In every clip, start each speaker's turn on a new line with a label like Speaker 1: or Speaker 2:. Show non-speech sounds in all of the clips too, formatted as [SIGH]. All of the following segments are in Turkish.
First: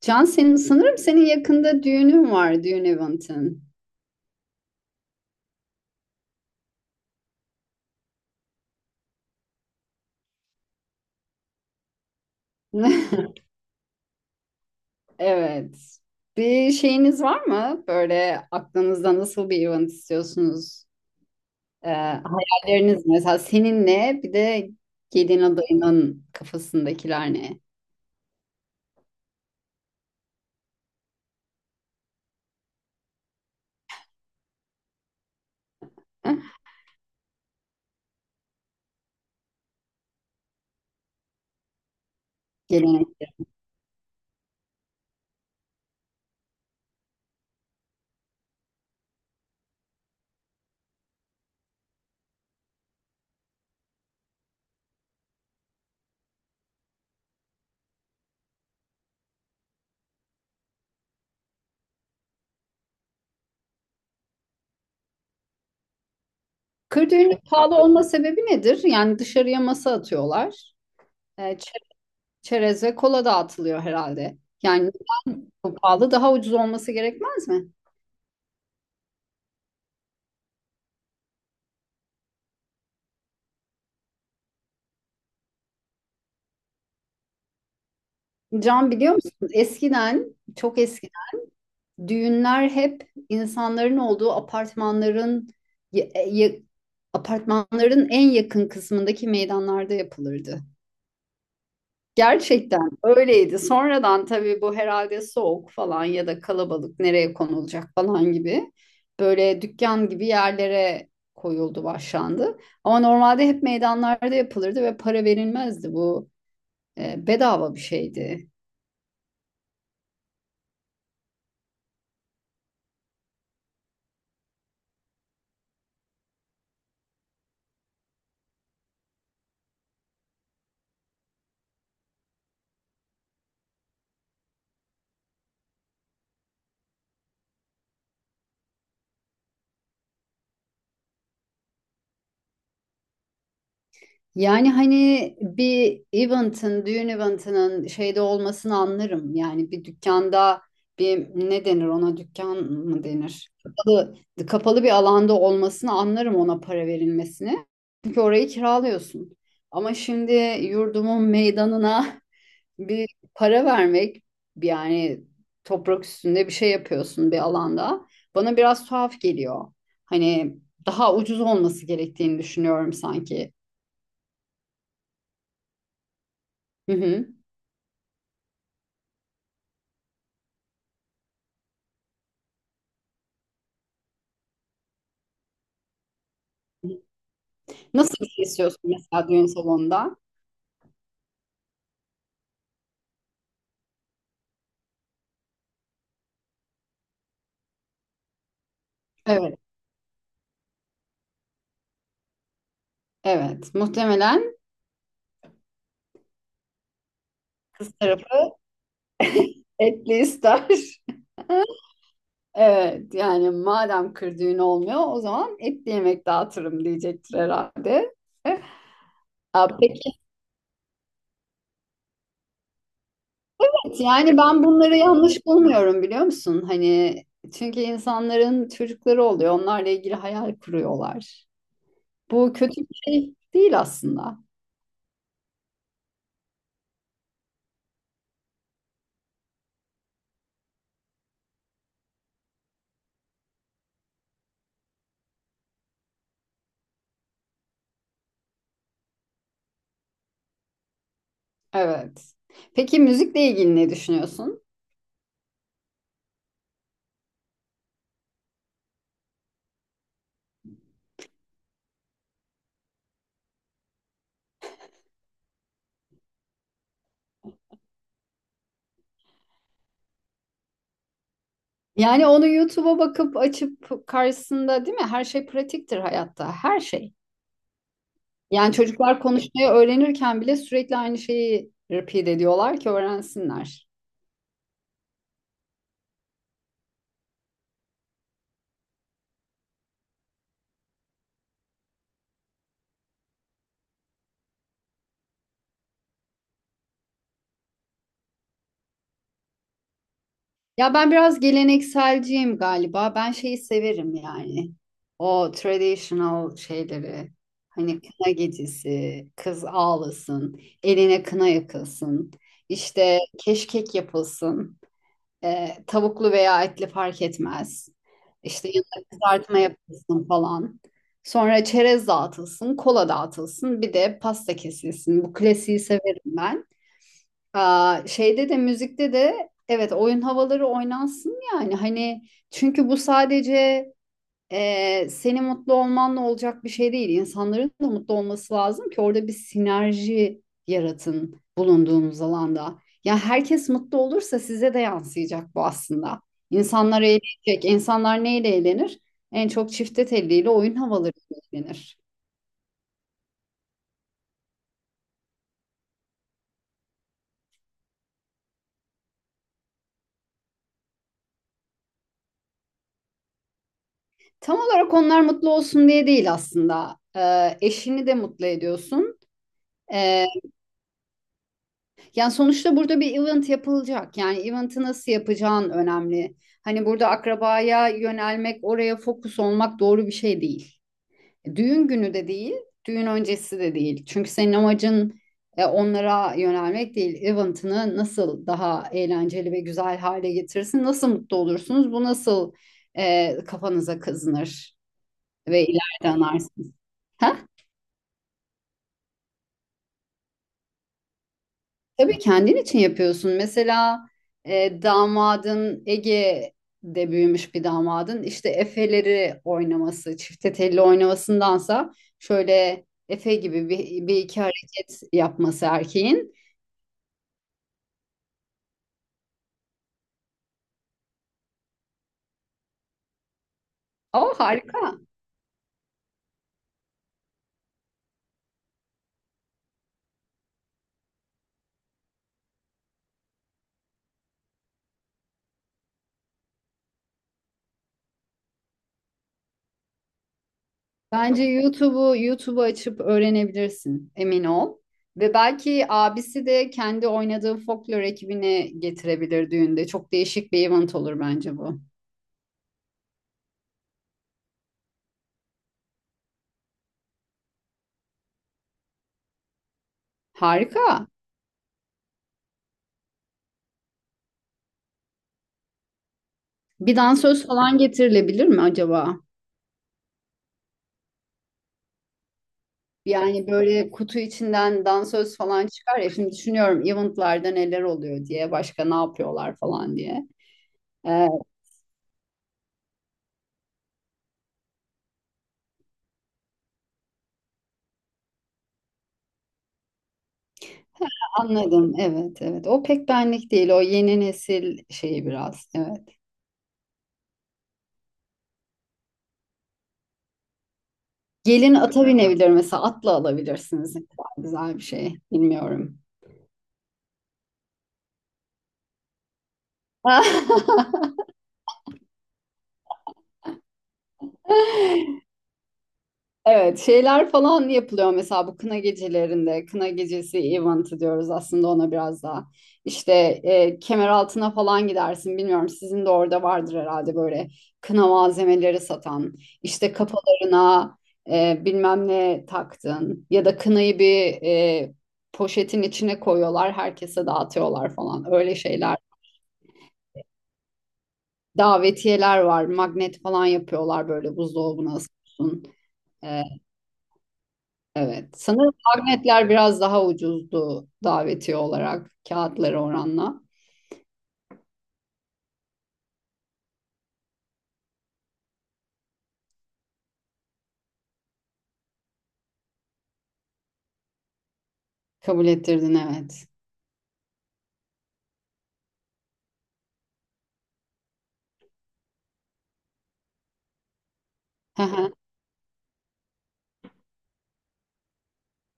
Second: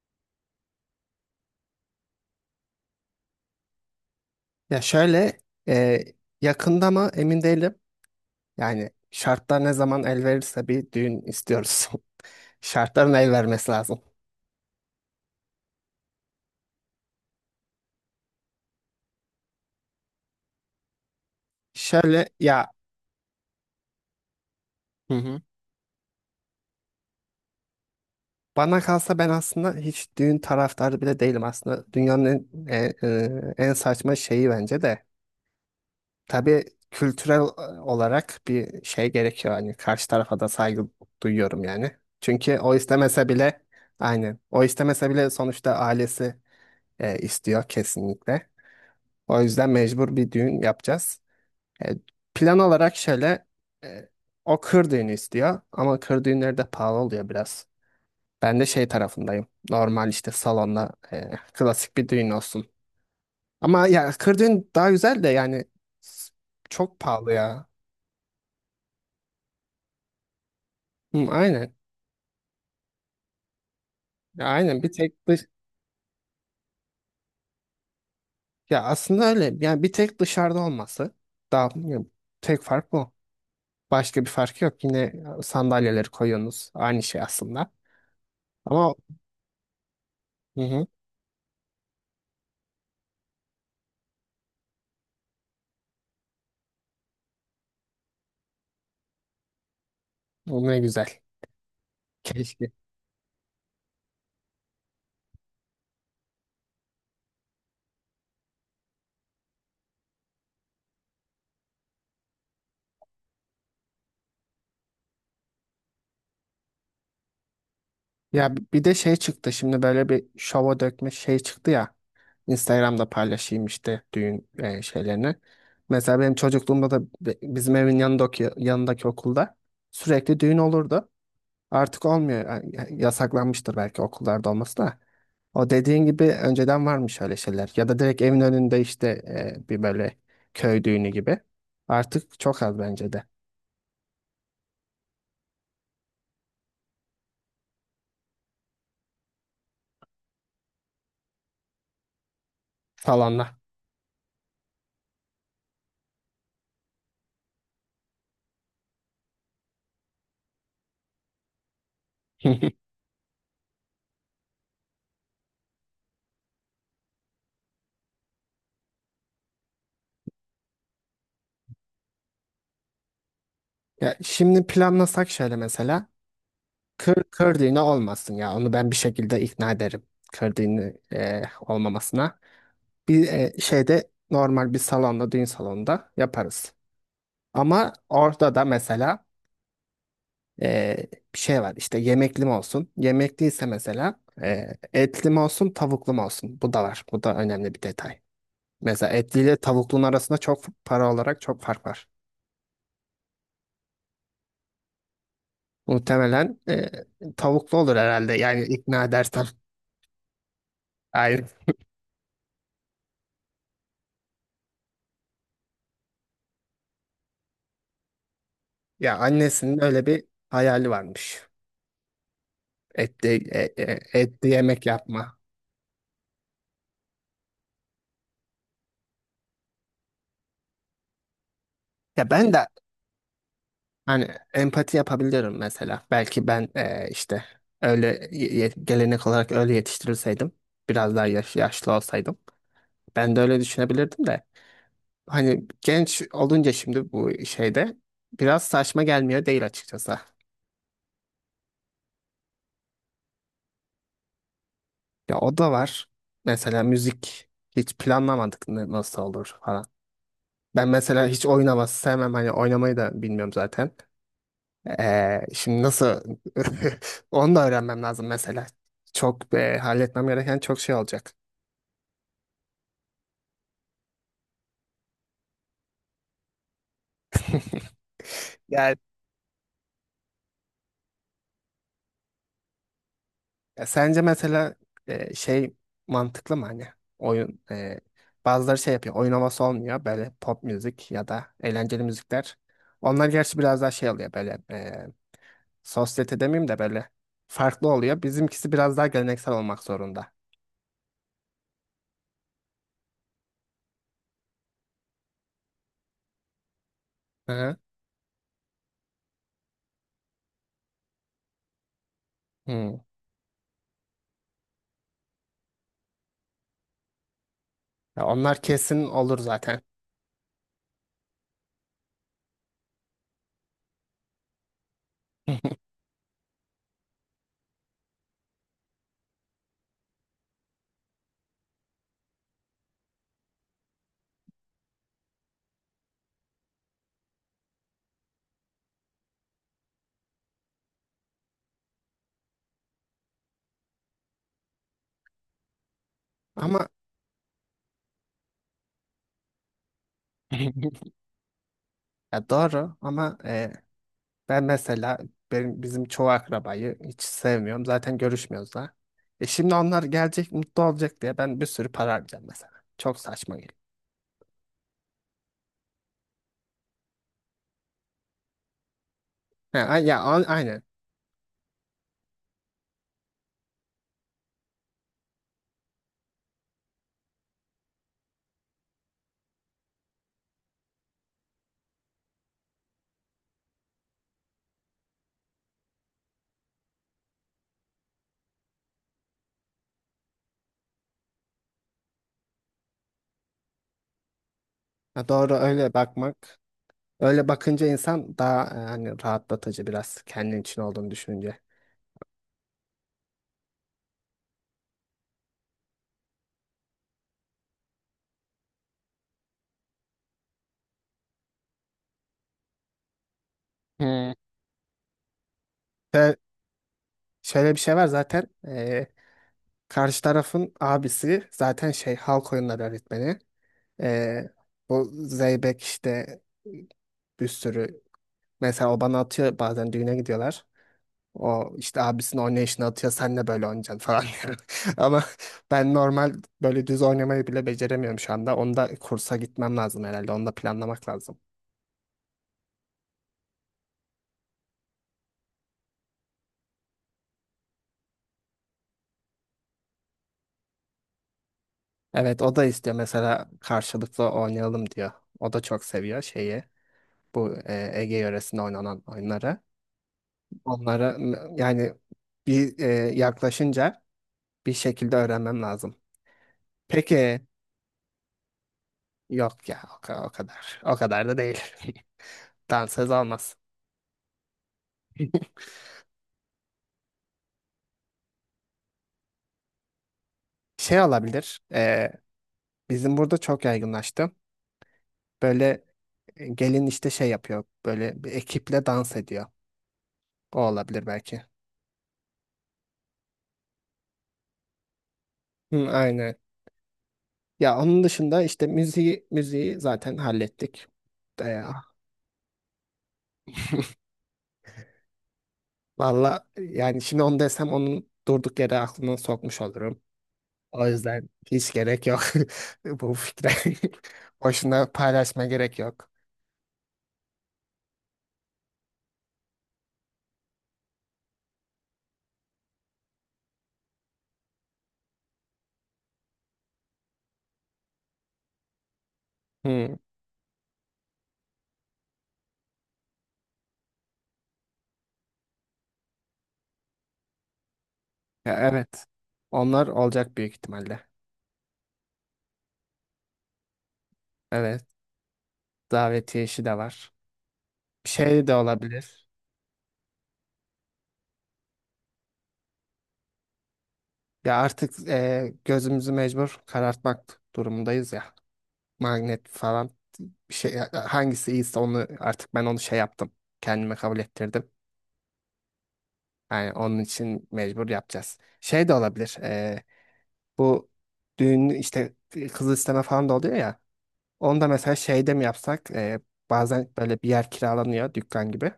Speaker 1: Can senin sanırım senin yakında düğünün var, düğün eventin.
Speaker 2: Ya şöyle, e, yakında mı emin değilim. Yani şartlar ne zaman el verirse bir düğün istiyoruz. [LAUGHS] Şartların el
Speaker 1: [LAUGHS]
Speaker 2: vermesi lazım.
Speaker 1: Evet. Bir şeyiniz var mı? Böyle aklınızda nasıl bir event istiyorsunuz?
Speaker 2: Şöyle ya.
Speaker 1: Hayalleriniz mesela senin ne? Bir de
Speaker 2: Hı
Speaker 1: gelin
Speaker 2: hı.
Speaker 1: adayının kafasındakiler ne?
Speaker 2: Bana kalsa ben aslında hiç düğün taraftarı bile değilim aslında. Dünyanın en saçma şeyi bence de.
Speaker 1: [LAUGHS]
Speaker 2: Tabii, kültürel olarak bir şey gerekiyor. Hani karşı tarafa da saygı duyuyorum yani. Çünkü o
Speaker 1: Gelenek.
Speaker 2: istemese bile aynen o istemese bile sonuçta ailesi istiyor kesinlikle. O yüzden mecbur bir düğün yapacağız. E, Plan olarak şöyle, e, o kır düğünü istiyor ama kır düğünleri de pahalı oluyor biraz. Ben de şey tarafındayım. Normal işte salonda klasik bir düğün olsun. Ama ya kır düğün daha güzel de yani, s- çok
Speaker 1: Kır
Speaker 2: pahalı
Speaker 1: düğünü
Speaker 2: ya.
Speaker 1: pahalı olma sebebi nedir? Yani dışarıya masa atıyorlar.
Speaker 2: Hı,
Speaker 1: Ee, çe-
Speaker 2: aynen.
Speaker 1: Çerez ve kola dağıtılıyor herhalde.
Speaker 2: Ya aynen
Speaker 1: Yani
Speaker 2: bir tek dış.
Speaker 1: neden bu pahalı, daha ucuz olması gerekmez mi?
Speaker 2: Ya aslında öyle. Yani bir tek dışarıda olması daha ya, tek fark bu. Başka bir fark yok. Yine sandalyeleri koyuyorsunuz. Aynı şey aslında.
Speaker 1: Can
Speaker 2: Ama.
Speaker 1: biliyor musun? Eskiden,
Speaker 2: Hı
Speaker 1: çok
Speaker 2: hı.
Speaker 1: eskiden düğünler hep insanların olduğu apartmanların ya- ya- apartmanların en yakın kısmındaki meydanlarda
Speaker 2: O
Speaker 1: yapılırdı.
Speaker 2: ne güzel. Keşke.
Speaker 1: Gerçekten öyleydi. Sonradan tabii bu herhalde soğuk falan ya da kalabalık nereye konulacak falan gibi böyle dükkan gibi yerlere koyuldu, başlandı. Ama normalde hep meydanlarda yapılırdı ve para verilmezdi bu. E, bedava bir şeydi.
Speaker 2: Ya bir de şey çıktı şimdi, böyle bir şova dökme şey çıktı ya. Instagram'da paylaşayım işte düğün şeylerini. Mesela benim çocukluğumda da bizim evin yanındaki okulda sürekli düğün olurdu. Artık olmuyor. Yani yasaklanmıştır belki okullarda olması da. O dediğin gibi önceden varmış öyle şeyler. Ya da direkt evin önünde işte, bir böyle köy düğünü gibi. Artık çok az bence de.
Speaker 1: Yani hani bir event'ın, düğün event'ının şeyde olmasını anlarım. Yani bir dükkanda bir ne denir ona, dükkan mı denir?
Speaker 2: Salonlar.
Speaker 1: Kapalı, kapalı bir alanda olmasını anlarım, ona para verilmesini. Çünkü orayı kiralıyorsun. Ama şimdi yurdumun meydanına
Speaker 2: [LAUGHS]
Speaker 1: [LAUGHS] bir para vermek, yani toprak üstünde bir şey yapıyorsun bir alanda. Bana biraz tuhaf geliyor. Hani daha ucuz olması gerektiğini düşünüyorum sanki.
Speaker 2: Ya şimdi planlasak şöyle mesela.
Speaker 1: Hı
Speaker 2: Kır,
Speaker 1: hı.
Speaker 2: kır düğünü olmasın ya. Onu ben bir şekilde ikna ederim. Kır düğünü olmamasına. Bir şeyde normal bir salonda, düğün salonunda yaparız. Ama
Speaker 1: Nasıl bir şey
Speaker 2: orada da
Speaker 1: istiyorsun
Speaker 2: mesela
Speaker 1: mesela düğün salonunda?
Speaker 2: e, bir şey var. İşte yemekli mi olsun? Yemekliyse mesela etli mi olsun, tavuklu mu olsun? Bu da var. Bu da önemli bir detay. Mesela etli ile
Speaker 1: Evet,
Speaker 2: tavuklunun arasında çok para olarak çok fark var.
Speaker 1: evet. Muhtemelen
Speaker 2: Muhtemelen tavuklu
Speaker 1: kız
Speaker 2: olur herhalde.
Speaker 1: tarafı
Speaker 2: Yani ikna edersem.
Speaker 1: etli ister. [LAUGHS]
Speaker 2: [LAUGHS]
Speaker 1: Evet, yani madem kır düğünü olmuyor, o zaman etli yemek dağıtırım diyecektir herhalde.
Speaker 2: Ya
Speaker 1: Ya
Speaker 2: annesinin öyle
Speaker 1: peki
Speaker 2: bir hayali varmış. Etli, e- e-
Speaker 1: evet, yani
Speaker 2: etli
Speaker 1: ben
Speaker 2: yemek
Speaker 1: bunları
Speaker 2: yapma.
Speaker 1: yanlış bulmuyorum biliyor musun? Hani çünkü insanların çocukları oluyor. Onlarla ilgili hayal kuruyorlar.
Speaker 2: Ya ben
Speaker 1: Bu
Speaker 2: de
Speaker 1: kötü bir şey değil
Speaker 2: hani
Speaker 1: aslında.
Speaker 2: empati yapabiliyorum mesela. Belki ben işte öyle gelenek olarak öyle yetiştirilseydim. Biraz daha yaşlı olsaydım. Ben de öyle düşünebilirdim de. Hani genç olunca şimdi bu şeyde biraz saçma gelmiyor değil açıkçası.
Speaker 1: Evet. Peki müzikle ilgili ne düşünüyorsun?
Speaker 2: Ya o da var. Mesela müzik hiç planlamadık, nasıl olur falan. Ben mesela hiç oynaması sevmem. Hani oynamayı da bilmiyorum zaten. Şimdi nasıl [LAUGHS] onu da öğrenmem lazım mesela. Çok halletmem gereken çok şey olacak.
Speaker 1: Yani onu YouTube'a bakıp açıp karşısında, değil mi? Her şey pratiktir hayatta. Her şey. Yani
Speaker 2: Yani,
Speaker 1: çocuklar konuşmayı öğrenirken bile sürekli aynı şeyi repeat ediyorlar ki öğrensinler.
Speaker 2: sence mesela şey mantıklı mı, hani oyun bazıları şey yapıyor, oyun havası olmuyor böyle pop müzik ya da eğlenceli müzikler. Onlar gerçi biraz daha şey oluyor böyle, sosyete demeyeyim de böyle farklı oluyor. Bizimkisi biraz daha geleneksel olmak zorunda.
Speaker 1: Ya ben biraz gelenekselciyim galiba. Ben şeyi severim yani. O traditional şeyleri.
Speaker 2: Hı hı.
Speaker 1: Hani kına gecesi, kız ağlasın, eline kına yakılsın,
Speaker 2: Hmm.
Speaker 1: işte keşkek yapılsın. E, tavuklu veya etli fark etmez.
Speaker 2: Ya onlar
Speaker 1: İşte
Speaker 2: kesin
Speaker 1: yanına
Speaker 2: olur
Speaker 1: kızartma
Speaker 2: zaten.
Speaker 1: yapılsın falan. Sonra çerez dağıtılsın, kola dağıtılsın, bir de pasta kesilsin. Bu
Speaker 2: [LAUGHS]
Speaker 1: klasiği severim ben. Aa, şeyde de, müzikte de evet, oyun havaları oynansın yani. Hani çünkü bu sadece senin mutlu olmanla olacak bir şey değil. İnsanların da mutlu olması lazım ki orada bir sinerji yaratın bulunduğunuz alanda. Ya herkes mutlu olursa size de yansıyacak bu aslında.
Speaker 2: Ama
Speaker 1: İnsanlar eğlenecek. İnsanlar neyle eğlenir? En çok çifte telliyle, oyun
Speaker 2: [LAUGHS]
Speaker 1: havalarıyla eğlenir.
Speaker 2: ya doğru, ama Ben mesela benim, bizim çoğu akrabayı hiç sevmiyorum. Zaten görüşmüyoruz da. Şimdi onlar gelecek mutlu olacak diye ben bir sürü para harcayacağım mesela. Çok saçma geliyor.
Speaker 1: Tam olarak onlar mutlu olsun diye değil aslında. Eşini de mutlu ediyorsun.
Speaker 2: Ha, aynen.
Speaker 1: Yani sonuçta burada bir event yapılacak. Yani event'i nasıl yapacağın önemli. Hani burada akrabaya yönelmek, oraya fokus olmak doğru bir şey değil. Düğün günü de değil, düğün öncesi de değil. Çünkü senin amacın onlara yönelmek değil. Event'ını nasıl daha eğlenceli ve güzel hale getirirsin, nasıl mutlu olursunuz, bu nasıl kafanıza kazınır
Speaker 2: Ha, doğru
Speaker 1: ve
Speaker 2: öyle
Speaker 1: ileride
Speaker 2: bakmak.
Speaker 1: anarsınız. Ha?
Speaker 2: Öyle bakınca insan daha hani rahatlatıcı, biraz kendin için olduğunu düşününce.
Speaker 1: Tabii kendin için yapıyorsun. Mesela damadın, Ege'de büyümüş bir damadın, işte Efe'leri oynaması, çifte telli oynamasındansa şöyle Efe gibi bir, bir
Speaker 2: Hmm.
Speaker 1: iki hareket yapması erkeğin.
Speaker 2: Ve şöyle bir şey var zaten, karşı tarafın abisi zaten şey halk oyunları öğretmeni.
Speaker 1: O
Speaker 2: Eee,
Speaker 1: harika.
Speaker 2: Bu Zeybek işte bir sürü. Mesela o bana atıyor bazen, düğüne gidiyorlar. O işte abisinin oynayışını atıyor, sen de böyle oynayacaksın falan diyor. [LAUGHS] Ama ben normal böyle düz oynamayı bile beceremiyorum şu anda. Onu kursa gitmem lazım herhalde. Onu da planlamak lazım.
Speaker 1: Bence YouTube'u açıp öğrenebilirsin. Emin ol. Ve belki abisi de kendi oynadığı folklor ekibini getirebilir düğünde. Çok değişik bir event olur bence bu.
Speaker 2: Evet, o da istiyor mesela, karşılıklı oynayalım diyor. O da çok seviyor şeyi. Bu Ege yöresinde oynanan oyunları.
Speaker 1: Harika.
Speaker 2: Onlara yani bir yaklaşınca bir şekilde öğrenmem lazım.
Speaker 1: Bir
Speaker 2: Peki
Speaker 1: dansöz falan getirilebilir mi acaba?
Speaker 2: yok ya, o kadar. O kadar da değil. Dansöz
Speaker 1: Yani
Speaker 2: olmaz.
Speaker 1: böyle kutu içinden dansöz falan çıkar ya. Şimdi düşünüyorum eventlarda neler oluyor diye, başka ne yapıyorlar falan diye.
Speaker 2: Şey
Speaker 1: Ee,
Speaker 2: olabilir. Bizim burada çok yaygınlaştı. Böyle, gelin işte şey yapıyor. Böyle bir ekiple dans ediyor. O olabilir belki.
Speaker 1: Anladım. Evet, evet. O pek benlik değil. O yeni nesil şeyi biraz.
Speaker 2: Hı,
Speaker 1: Evet.
Speaker 2: aynen. Ya onun dışında işte müziği zaten hallettik. E,
Speaker 1: Gelin ata binebilir mesela. Atla alabilirsiniz. Ne kadar güzel bir şey. Bilmiyorum.
Speaker 2: Valla yani şimdi onu desem onun durduk yere aklına sokmuş olurum. O
Speaker 1: [LAUGHS]
Speaker 2: yüzden hiç gerek yok [LAUGHS] bu fikre. [LAUGHS] Boşuna paylaşma, gerek yok.
Speaker 1: Evet, şeyler falan yapılıyor mesela bu kına gecelerinde. Kına gecesi event'ı diyoruz aslında ona biraz daha. İşte Kemeraltı'na falan gidersin. Bilmiyorum, sizin de orada vardır herhalde böyle kına malzemeleri satan. İşte
Speaker 2: Hı,
Speaker 1: kafalarına bilmem ne taktın ya da kınayı bir poşetin içine koyuyorlar, herkese dağıtıyorlar falan.
Speaker 2: ya
Speaker 1: Öyle şeyler.
Speaker 2: evet. Onlar olacak büyük ihtimalle.
Speaker 1: Davetiyeler var, magnet falan yapıyorlar, böyle
Speaker 2: Evet.
Speaker 1: buzdolabına asıyorsun.
Speaker 2: Davetiye işi de var.
Speaker 1: Evet.
Speaker 2: Şey de
Speaker 1: Sanırım
Speaker 2: olabilir.
Speaker 1: magnetler biraz daha ucuzdu davetiye olarak, kağıtları oranla.
Speaker 2: Ya artık gözümüzü mecbur karartmak durumundayız ya. Magnet falan, bir şey hangisi iyiyse onu artık ben onu şey yaptım. Kendime kabul ettirdim.
Speaker 1: Kabul ettirdin, evet.
Speaker 2: Yani onun için mecbur yapacağız. Şey de olabilir. Bu düğün işte kız isteme falan da oluyor ya. Onu da mesela
Speaker 1: [LAUGHS]
Speaker 2: şeyde mi yapsak? Bazen böyle bir yer kiralanıyor, dükkan gibi.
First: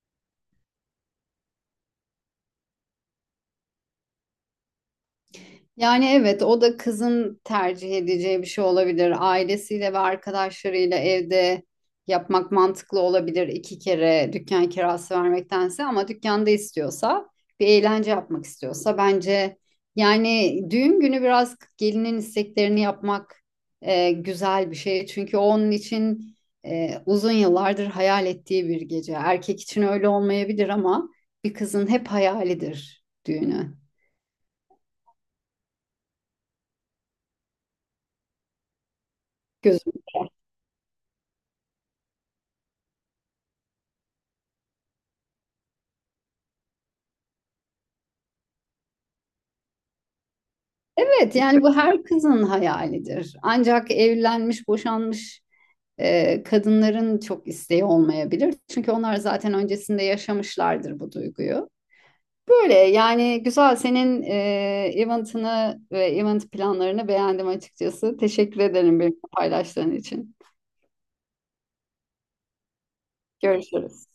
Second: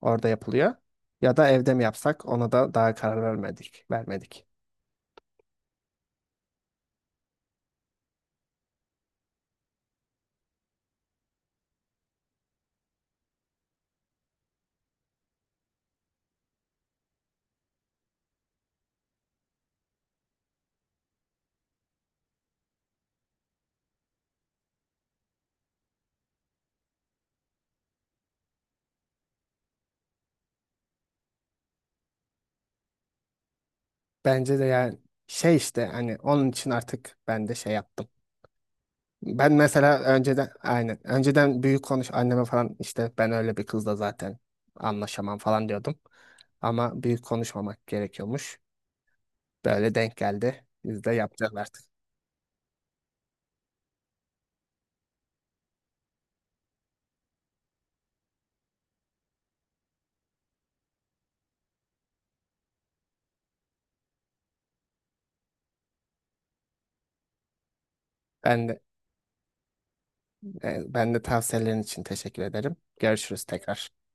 Speaker 2: Orada yapılıyor. Ya da evde mi yapsak? Ona da daha karar vermedik. Vermedik.
Speaker 1: Yani evet, o da kızın tercih edeceği bir şey olabilir. Ailesiyle ve arkadaşlarıyla evde yapmak mantıklı olabilir, iki kere dükkan kirası vermektense. Ama dükkanda istiyorsa, bir eğlence yapmak istiyorsa bence, yani düğün günü biraz gelinin isteklerini yapmak güzel bir şey. Çünkü o onun için uzun yıllardır hayal ettiği bir gece. Erkek için öyle olmayabilir ama bir kızın hep hayalidir düğünü.
Speaker 2: Bence de yani şey işte, hani onun için artık ben de şey yaptım. Ben mesela önceden, aynen önceden büyük konuş anneme falan, işte ben öyle bir kızla zaten anlaşamam falan diyordum. Ama büyük konuşmamak gerekiyormuş. Böyle denk geldi. Biz de
Speaker 1: Evet
Speaker 2: yapacağız
Speaker 1: yani bu
Speaker 2: artık.
Speaker 1: her kızın hayalidir. Ancak evlenmiş, boşanmış kadınların çok isteği olmayabilir. Çünkü onlar zaten öncesinde yaşamışlardır bu duyguyu. Böyle yani güzel, senin eventini ve event planlarını beğendim açıkçası. Teşekkür
Speaker 2: Ben de,
Speaker 1: ederim benimle paylaştığın için.
Speaker 2: ben de tavsiyelerin için teşekkür ederim. Görüşürüz tekrar.
Speaker 1: Görüşürüz.